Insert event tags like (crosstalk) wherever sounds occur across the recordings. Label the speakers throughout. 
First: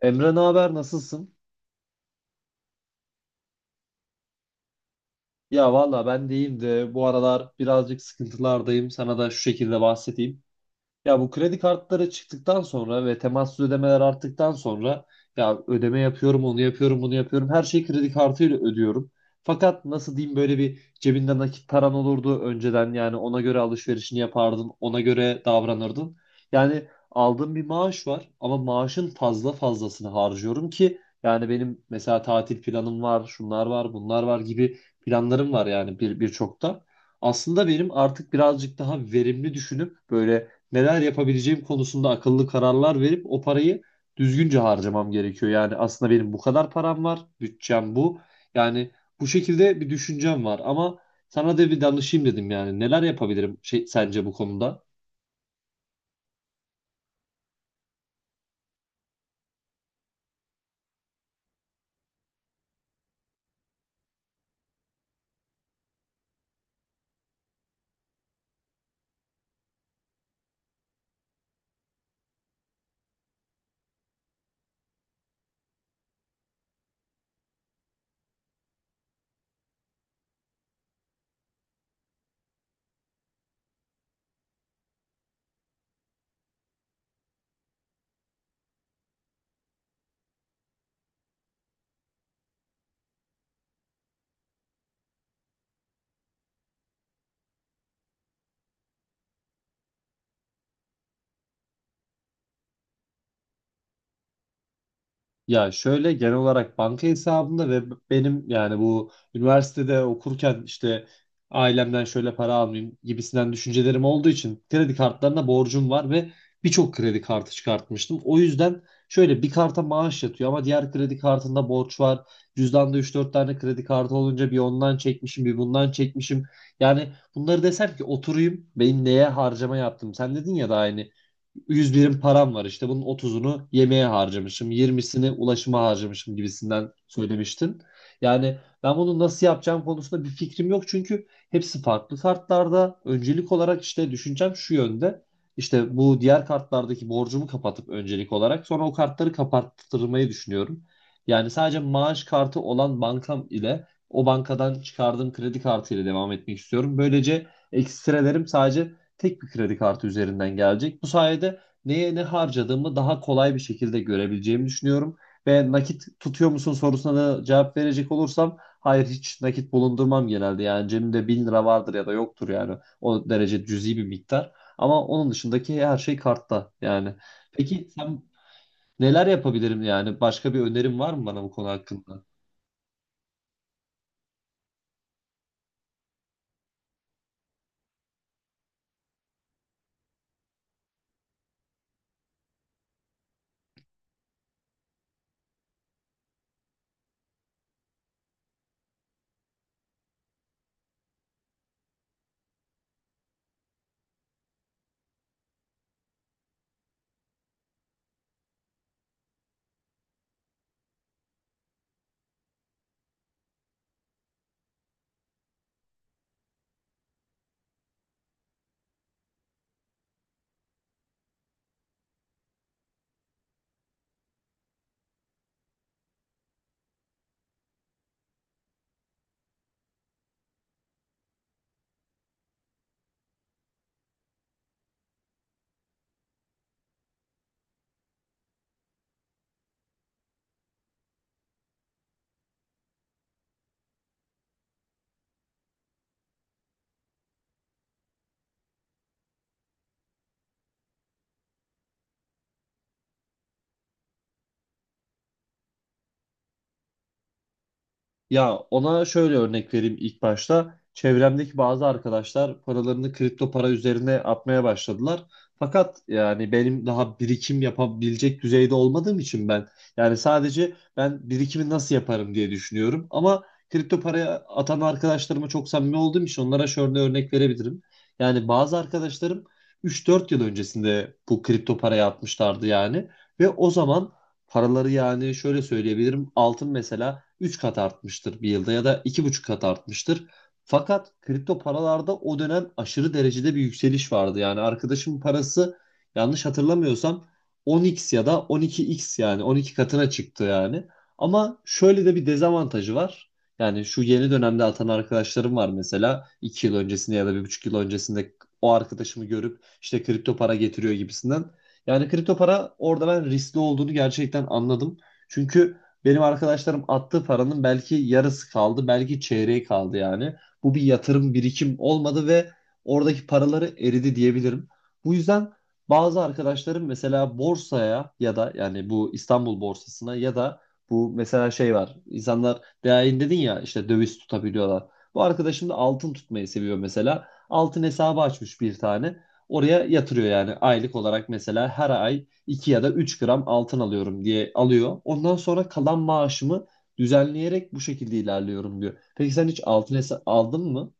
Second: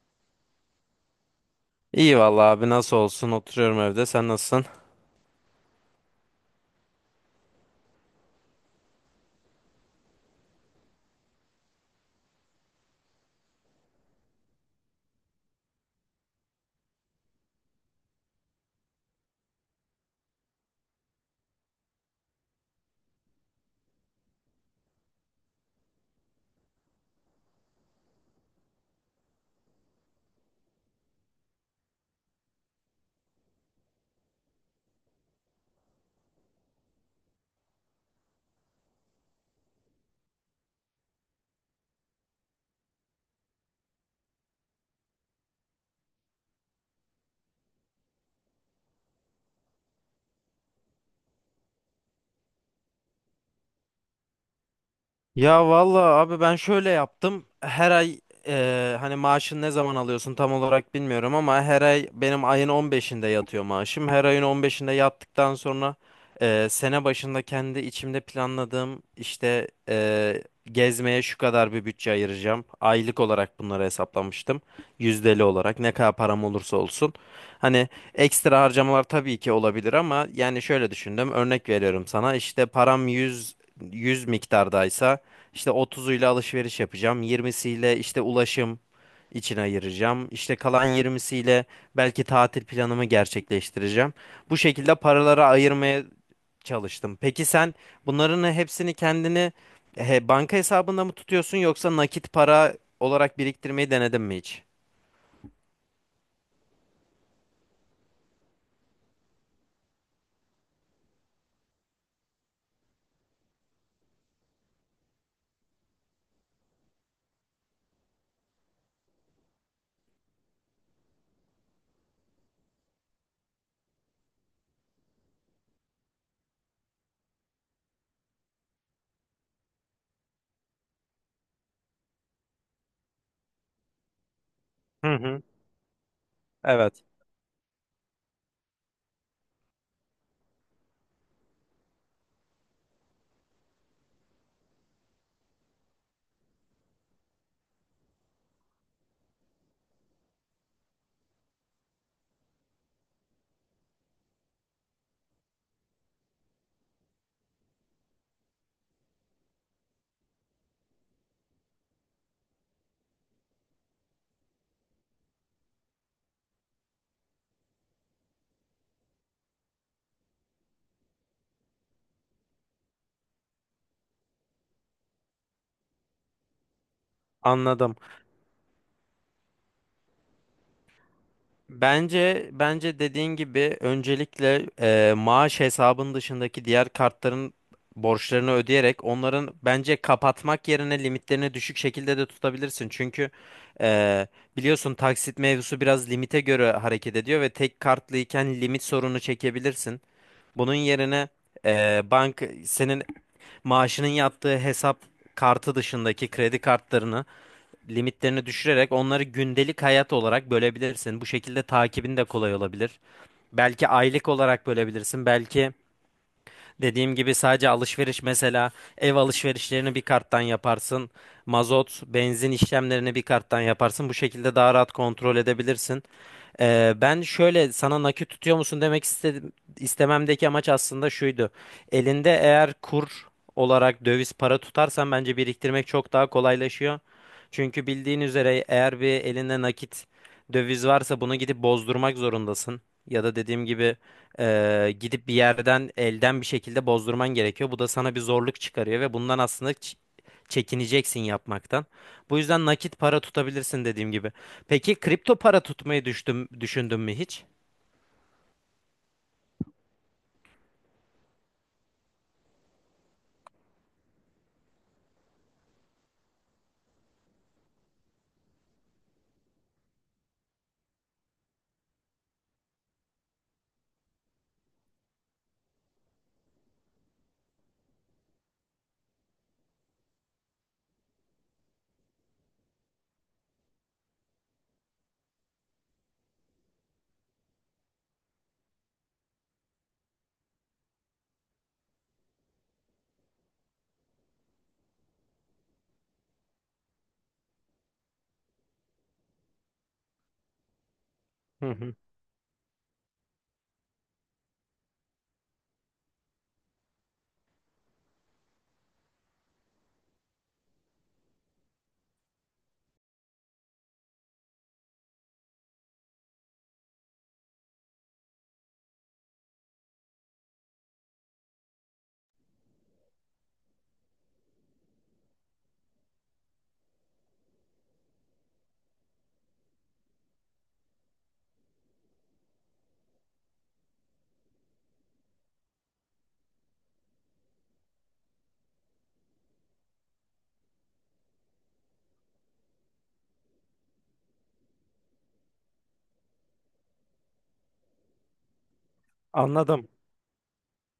Speaker 1: Emre, ne haber, nasılsın?
Speaker 2: İyi vallahi abi nasıl olsun oturuyorum evde sen nasılsın?
Speaker 1: Ya valla ben deyim de bu aralar birazcık sıkıntılardayım. Sana da şu şekilde bahsedeyim. Ya bu kredi kartları çıktıktan sonra ve temassız ödemeler arttıktan sonra ya ödeme yapıyorum, onu yapıyorum, bunu yapıyorum. Her şeyi kredi kartıyla ödüyorum. Fakat nasıl diyeyim, böyle bir cebinde nakit paran olurdu önceden, yani ona göre alışverişini yapardın, ona göre davranırdın. Yani aldığım bir maaş var ama maaşın fazla fazlasını harcıyorum, ki yani benim mesela tatil planım var, şunlar var, bunlar var gibi planlarım var yani, birçok da. Aslında benim artık birazcık daha verimli düşünüp böyle neler yapabileceğim konusunda akıllı kararlar verip o parayı düzgünce harcamam gerekiyor. Yani aslında benim bu kadar param var, bütçem bu. Yani bu şekilde bir düşüncem var ama sana da bir danışayım dedim yani. Neler yapabilirim sence bu konuda?
Speaker 2: Ya vallahi abi ben şöyle yaptım. Her ay hani maaşını ne zaman alıyorsun tam olarak bilmiyorum ama her ay benim ayın 15'inde yatıyor maaşım. Her ayın 15'inde yattıktan sonra sene başında kendi içimde planladığım işte gezmeye şu kadar bir bütçe ayıracağım. Aylık olarak bunları hesaplamıştım. Yüzdeli olarak ne kadar param olursa olsun. Hani ekstra harcamalar tabii ki olabilir ama yani şöyle düşündüm. Örnek veriyorum sana işte param yüz miktardaysa işte 30'uyla alışveriş yapacağım. 20'siyle işte ulaşım için ayıracağım. İşte kalan 20'siyle belki tatil planımı gerçekleştireceğim. Bu şekilde paraları ayırmaya çalıştım. Peki sen bunların hepsini kendini he, banka hesabında mı tutuyorsun yoksa nakit para olarak biriktirmeyi denedin mi hiç?
Speaker 1: Ya şöyle genel olarak banka hesabımda ve benim, yani bu üniversitede okurken işte ailemden şöyle para almayayım gibisinden düşüncelerim olduğu için kredi kartlarına borcum var ve birçok kredi kartı çıkartmıştım. O yüzden şöyle bir karta maaş yatıyor ama diğer kredi kartında borç var. Cüzdanda üç dört tane kredi kartı olunca bir ondan çekmişim, bir bundan çekmişim. Yani bunları desem ki, oturayım benim neye harcama yaptım. Sen dedin ya, da aynı, 100 birim param var işte, bunun 30'unu yemeğe harcamışım,
Speaker 2: Hı
Speaker 1: 20'sini
Speaker 2: hı.
Speaker 1: ulaşıma harcamışım gibisinden
Speaker 2: Evet.
Speaker 1: söylemiştin. Yani ben bunu nasıl yapacağım konusunda bir fikrim yok çünkü hepsi farklı kartlarda. Öncelik olarak işte düşüncem şu yönde. İşte bu diğer kartlardaki borcumu kapatıp öncelik olarak sonra o kartları kapattırmayı düşünüyorum. Yani sadece maaş kartı olan bankam ile o bankadan çıkardığım kredi kartı ile devam etmek istiyorum. Böylece ekstrelerim sadece tek bir kredi kartı üzerinden gelecek. Bu sayede neye ne harcadığımı daha kolay bir şekilde görebileceğimi düşünüyorum. Ve nakit tutuyor musun sorusuna da cevap verecek olursam, hayır, hiç nakit bulundurmam genelde. Yani cebimde 1.000 lira vardır ya da yoktur, yani o derece cüzi bir miktar. Ama onun dışındaki her şey kartta yani. Peki
Speaker 2: Anladım.
Speaker 1: sen, neler yapabilirim yani, başka bir önerin var mı bana bu konu hakkında?
Speaker 2: Bence dediğin gibi öncelikle maaş hesabın dışındaki diğer kartların borçlarını ödeyerek onların bence kapatmak yerine limitlerini düşük şekilde de tutabilirsin. Çünkü e, biliyorsun taksit mevzusu biraz limite göre hareket ediyor ve tek kartlıyken limit sorunu çekebilirsin. Bunun yerine bank senin maaşının yattığı hesap kartı dışındaki kredi kartlarını limitlerini düşürerek onları gündelik hayat olarak bölebilirsin. Bu şekilde takibin de kolay olabilir. Belki aylık olarak bölebilirsin. Belki dediğim gibi sadece alışveriş mesela ev alışverişlerini bir karttan yaparsın. Mazot, benzin işlemlerini bir karttan yaparsın. Bu şekilde daha rahat kontrol edebilirsin. Ben şöyle sana nakit tutuyor musun demek istedim, istememdeki amaç aslında şuydu. Elinde eğer kur olarak döviz para tutarsan bence biriktirmek çok daha kolaylaşıyor. Çünkü bildiğin üzere eğer bir elinde nakit döviz varsa bunu gidip bozdurmak zorundasın. Ya da dediğim gibi gidip bir yerden elden bir şekilde bozdurman gerekiyor. Bu da sana bir zorluk çıkarıyor ve bundan aslında çekineceksin yapmaktan. Bu yüzden nakit para tutabilirsin dediğim gibi. Peki kripto para tutmayı düşündün mü hiç?
Speaker 1: Ya ona şöyle örnek vereyim ilk başta. Çevremdeki bazı arkadaşlar paralarını kripto para üzerine atmaya başladılar. Fakat yani benim daha birikim yapabilecek düzeyde olmadığım için ben, yani sadece ben birikimi nasıl yaparım diye düşünüyorum. Ama kripto paraya atan arkadaşlarıma çok samimi olduğum için onlara şöyle örnek verebilirim. Yani bazı arkadaşlarım üç dört yıl öncesinde bu kripto paraya atmışlardı yani, ve o zaman paraları, yani şöyle söyleyebilirim, altın mesela 3 kat artmıştır bir yılda ya da 2,5 kat artmıştır. Fakat kripto paralarda o dönem aşırı derecede bir yükseliş vardı. Yani arkadaşımın parası, yanlış hatırlamıyorsam, 10x ya da 12x, yani 12 katına çıktı yani. Ama
Speaker 2: Hı hı.
Speaker 1: şöyle de bir dezavantajı var. Yani şu yeni dönemde atan arkadaşlarım var mesela, 2 yıl öncesinde ya da 1,5 yıl öncesinde o arkadaşımı görüp işte kripto para getiriyor gibisinden. Yani kripto para orada ben riskli olduğunu gerçekten anladım. Çünkü benim arkadaşlarım attığı paranın belki yarısı kaldı, belki çeyreği kaldı yani. Bu bir yatırım, birikim olmadı ve oradaki paraları eridi diyebilirim. Bu yüzden bazı arkadaşlarım mesela borsaya ya da yani bu İstanbul borsasına ya da bu mesela şey var, İnsanlar değerini dedin ya, işte döviz tutabiliyorlar. Bu arkadaşım da altın tutmayı seviyor mesela. Altın hesabı açmış bir tane. Oraya yatırıyor yani, aylık olarak mesela her ay 2 ya da 3 gram altın alıyorum diye alıyor. Ondan sonra kalan maaşımı düzenleyerek bu şekilde ilerliyorum diyor. Peki sen hiç
Speaker 2: Anladım.
Speaker 1: altın aldın mı?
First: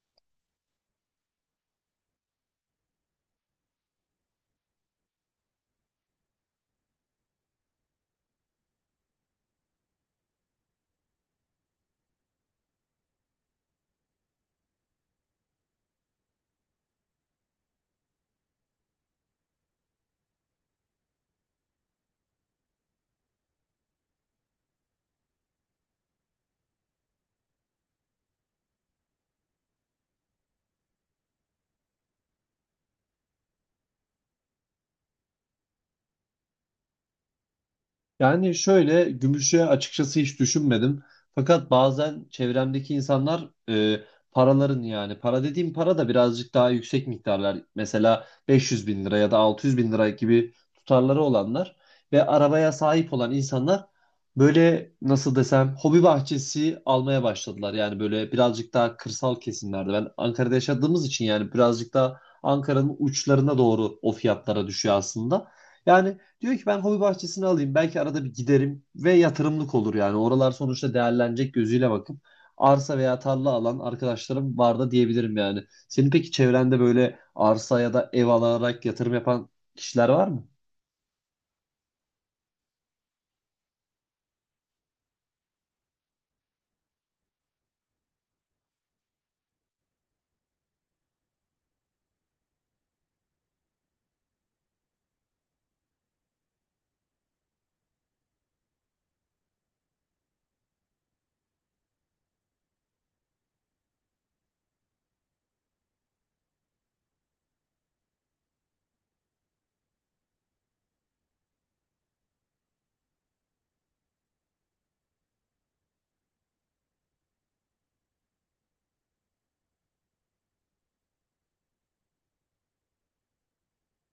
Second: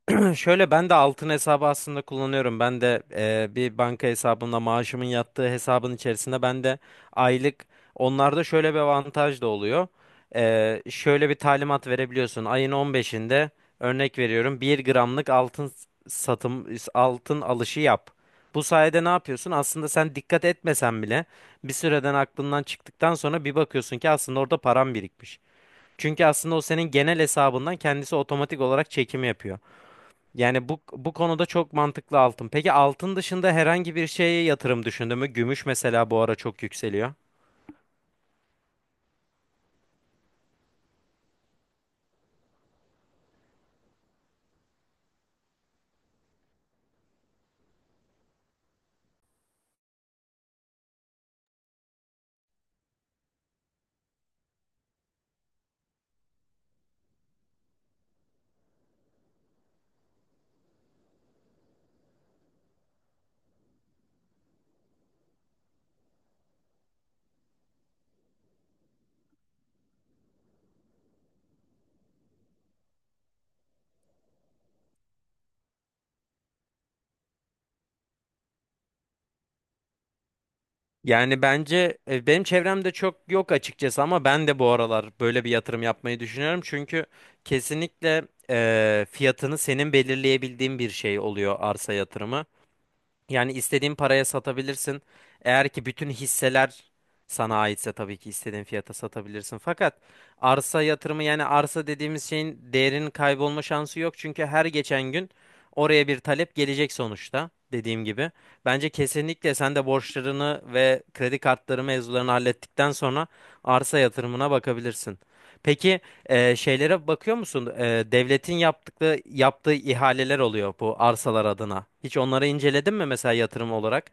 Speaker 2: (clears throat) Şöyle ben de altın hesabı aslında kullanıyorum. Ben de bir banka hesabımla maaşımın yattığı hesabın içerisinde ben de aylık onlarda şöyle bir avantaj da oluyor. Şöyle bir talimat verebiliyorsun. Ayın 15'inde örnek veriyorum bir gramlık altın satım altın alışı yap. Bu sayede ne yapıyorsun? Aslında sen dikkat etmesen bile bir süreden aklından çıktıktan sonra bir bakıyorsun ki aslında orada param birikmiş. Çünkü aslında o senin genel hesabından kendisi otomatik olarak çekimi yapıyor. Yani bu konuda çok mantıklı altın. Peki altın dışında herhangi bir şeye yatırım düşündün mü? Gümüş mesela bu ara çok yükseliyor.
Speaker 1: Yani şöyle, gümüşe açıkçası hiç düşünmedim. Fakat bazen çevremdeki insanlar, paraların, yani para dediğim para da birazcık daha yüksek miktarlar. Mesela 500 bin lira ya da 600 bin lira gibi tutarları olanlar ve arabaya sahip olan insanlar, böyle nasıl desem, hobi bahçesi almaya başladılar. Yani böyle birazcık daha kırsal kesimlerde. Ben Ankara'da yaşadığımız için yani, birazcık daha Ankara'nın uçlarına doğru o fiyatlara düşüyor aslında. Yani diyor ki, ben hobi bahçesini alayım, belki arada bir giderim ve yatırımlık olur yani. Oralar sonuçta değerlenecek gözüyle bakıp arsa veya tarla alan arkadaşlarım var da diyebilirim yani. Senin peki çevrende böyle arsa ya da ev alarak yatırım yapan kişiler var mı?
Speaker 2: Yani bence benim çevremde çok yok açıkçası ama ben de bu aralar böyle bir yatırım yapmayı düşünüyorum. Çünkü kesinlikle fiyatını senin belirleyebildiğin bir şey oluyor arsa yatırımı. Yani istediğin paraya satabilirsin. Eğer ki bütün hisseler sana aitse tabii ki istediğin fiyata satabilirsin. Fakat arsa yatırımı yani arsa dediğimiz şeyin değerinin kaybolma şansı yok. Çünkü her geçen gün oraya bir talep gelecek sonuçta dediğim gibi. Bence kesinlikle sen de borçlarını ve kredi kartları mevzularını hallettikten sonra arsa yatırımına bakabilirsin. Peki şeylere bakıyor musun? Devletin yaptığı ihaleler oluyor bu arsalar adına. Hiç onları inceledin mi mesela yatırım olarak?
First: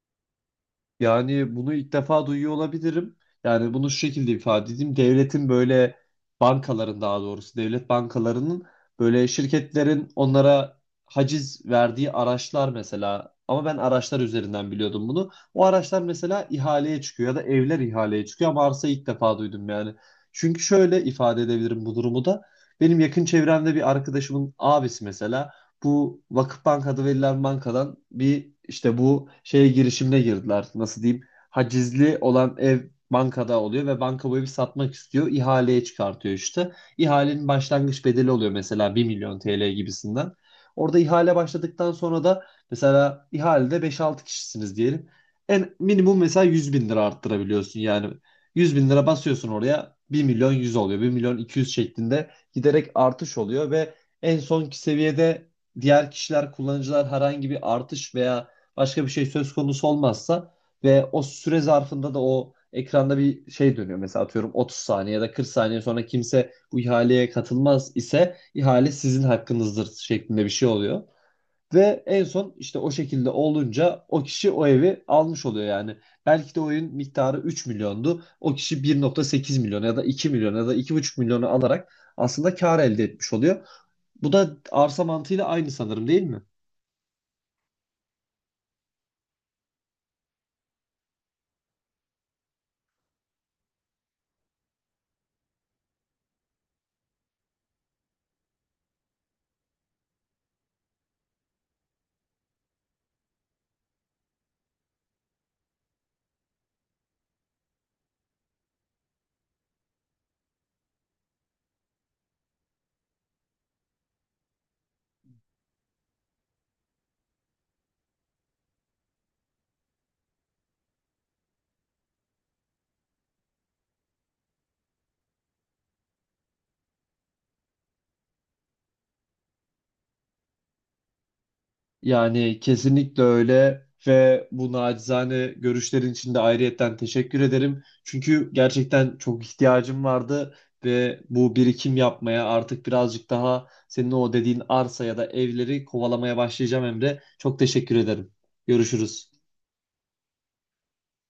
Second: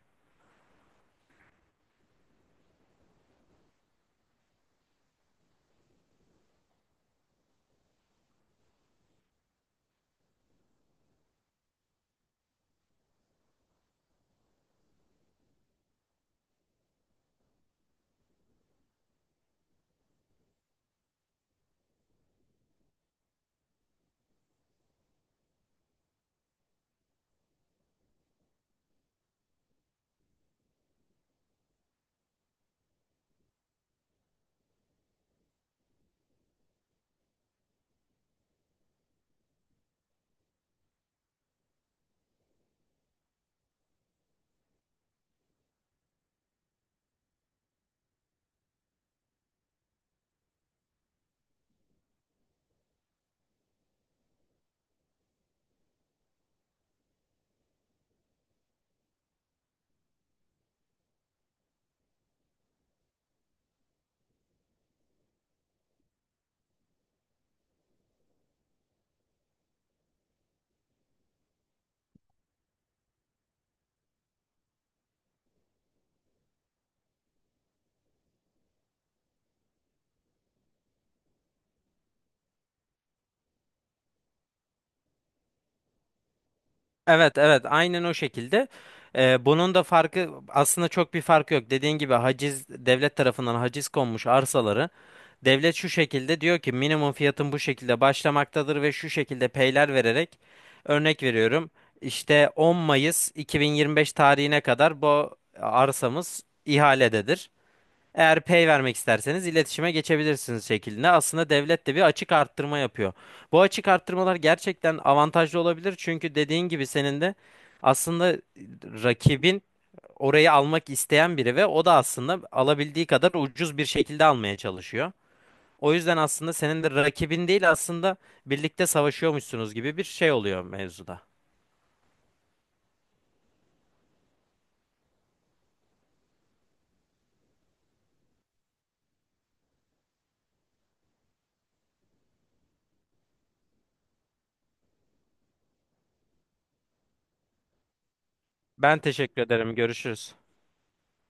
Speaker 1: Yani bunu ilk defa duyuyor olabilirim. Yani bunu şu şekilde ifade edeyim. Devletin böyle, bankaların daha doğrusu, devlet bankalarının, böyle şirketlerin onlara haciz verdiği araçlar mesela. Ama ben araçlar üzerinden biliyordum bunu. O araçlar mesela ihaleye çıkıyor ya da evler ihaleye çıkıyor ama arsa, ilk defa duydum yani. Çünkü şöyle ifade edebilirim bu durumu da: benim yakın çevremde bir arkadaşımın abisi mesela, bu Vakıfbank adı verilen bankadan, bir işte bu şeye, girişimine girdiler. Nasıl diyeyim? Hacizli olan ev bankada oluyor ve banka bu evi satmak istiyor. İhaleye çıkartıyor işte. İhalenin başlangıç bedeli oluyor mesela bir milyon TL gibisinden. Orada ihale başladıktan sonra da, mesela ihalede beş altı kişisiniz diyelim. En minimum mesela 100.000 lira arttırabiliyorsun yani. 100.000 lira basıyorsun oraya, 1.100.000 oluyor. 1.200.000 şeklinde giderek artış oluyor ve en sonki seviyede diğer kişiler, kullanıcılar herhangi bir artış veya başka bir şey söz konusu olmazsa, ve o süre zarfında da o ekranda bir şey dönüyor; mesela atıyorum 30 saniye ya da 40 saniye sonra kimse bu ihaleye katılmaz ise ihale sizin hakkınızdır şeklinde bir şey oluyor. Ve en son işte o şekilde olunca o kişi o evi almış oluyor yani. Belki de oyun miktarı 3 milyondu. O kişi 1,8 milyon ya da 2 milyon ya da 2,5 milyonu alarak aslında kar elde etmiş oluyor. Bu da arsa mantığıyla aynı, sanırım, değil mi?
Speaker 2: Evet evet, aynen o şekilde. Bunun da farkı aslında çok bir farkı yok. Dediğin gibi haciz devlet tarafından haciz konmuş arsaları devlet şu şekilde diyor ki minimum fiyatın bu şekilde başlamaktadır ve şu şekilde peyler vererek örnek veriyorum. İşte 10 Mayıs 2025 tarihine kadar bu arsamız ihalededir. Eğer pay vermek isterseniz iletişime geçebilirsiniz şeklinde. Aslında devlet de bir açık arttırma yapıyor. Bu açık arttırmalar gerçekten avantajlı olabilir. Çünkü dediğin gibi senin de aslında rakibin orayı almak isteyen biri ve o da aslında alabildiği kadar ucuz bir şekilde almaya çalışıyor. O yüzden aslında senin de rakibin değil aslında birlikte savaşıyormuşsunuz gibi bir şey oluyor mevzuda.
Speaker 1: Yani kesinlikle öyle, ve bu nacizane görüşlerin için de ayrıyetten teşekkür ederim. Çünkü gerçekten çok ihtiyacım vardı ve bu birikim yapmaya, artık birazcık daha senin o dediğin arsa ya da evleri kovalamaya başlayacağım Emre. Çok teşekkür ederim.
Speaker 2: Ben
Speaker 1: Görüşürüz.
Speaker 2: teşekkür ederim. Görüşürüz.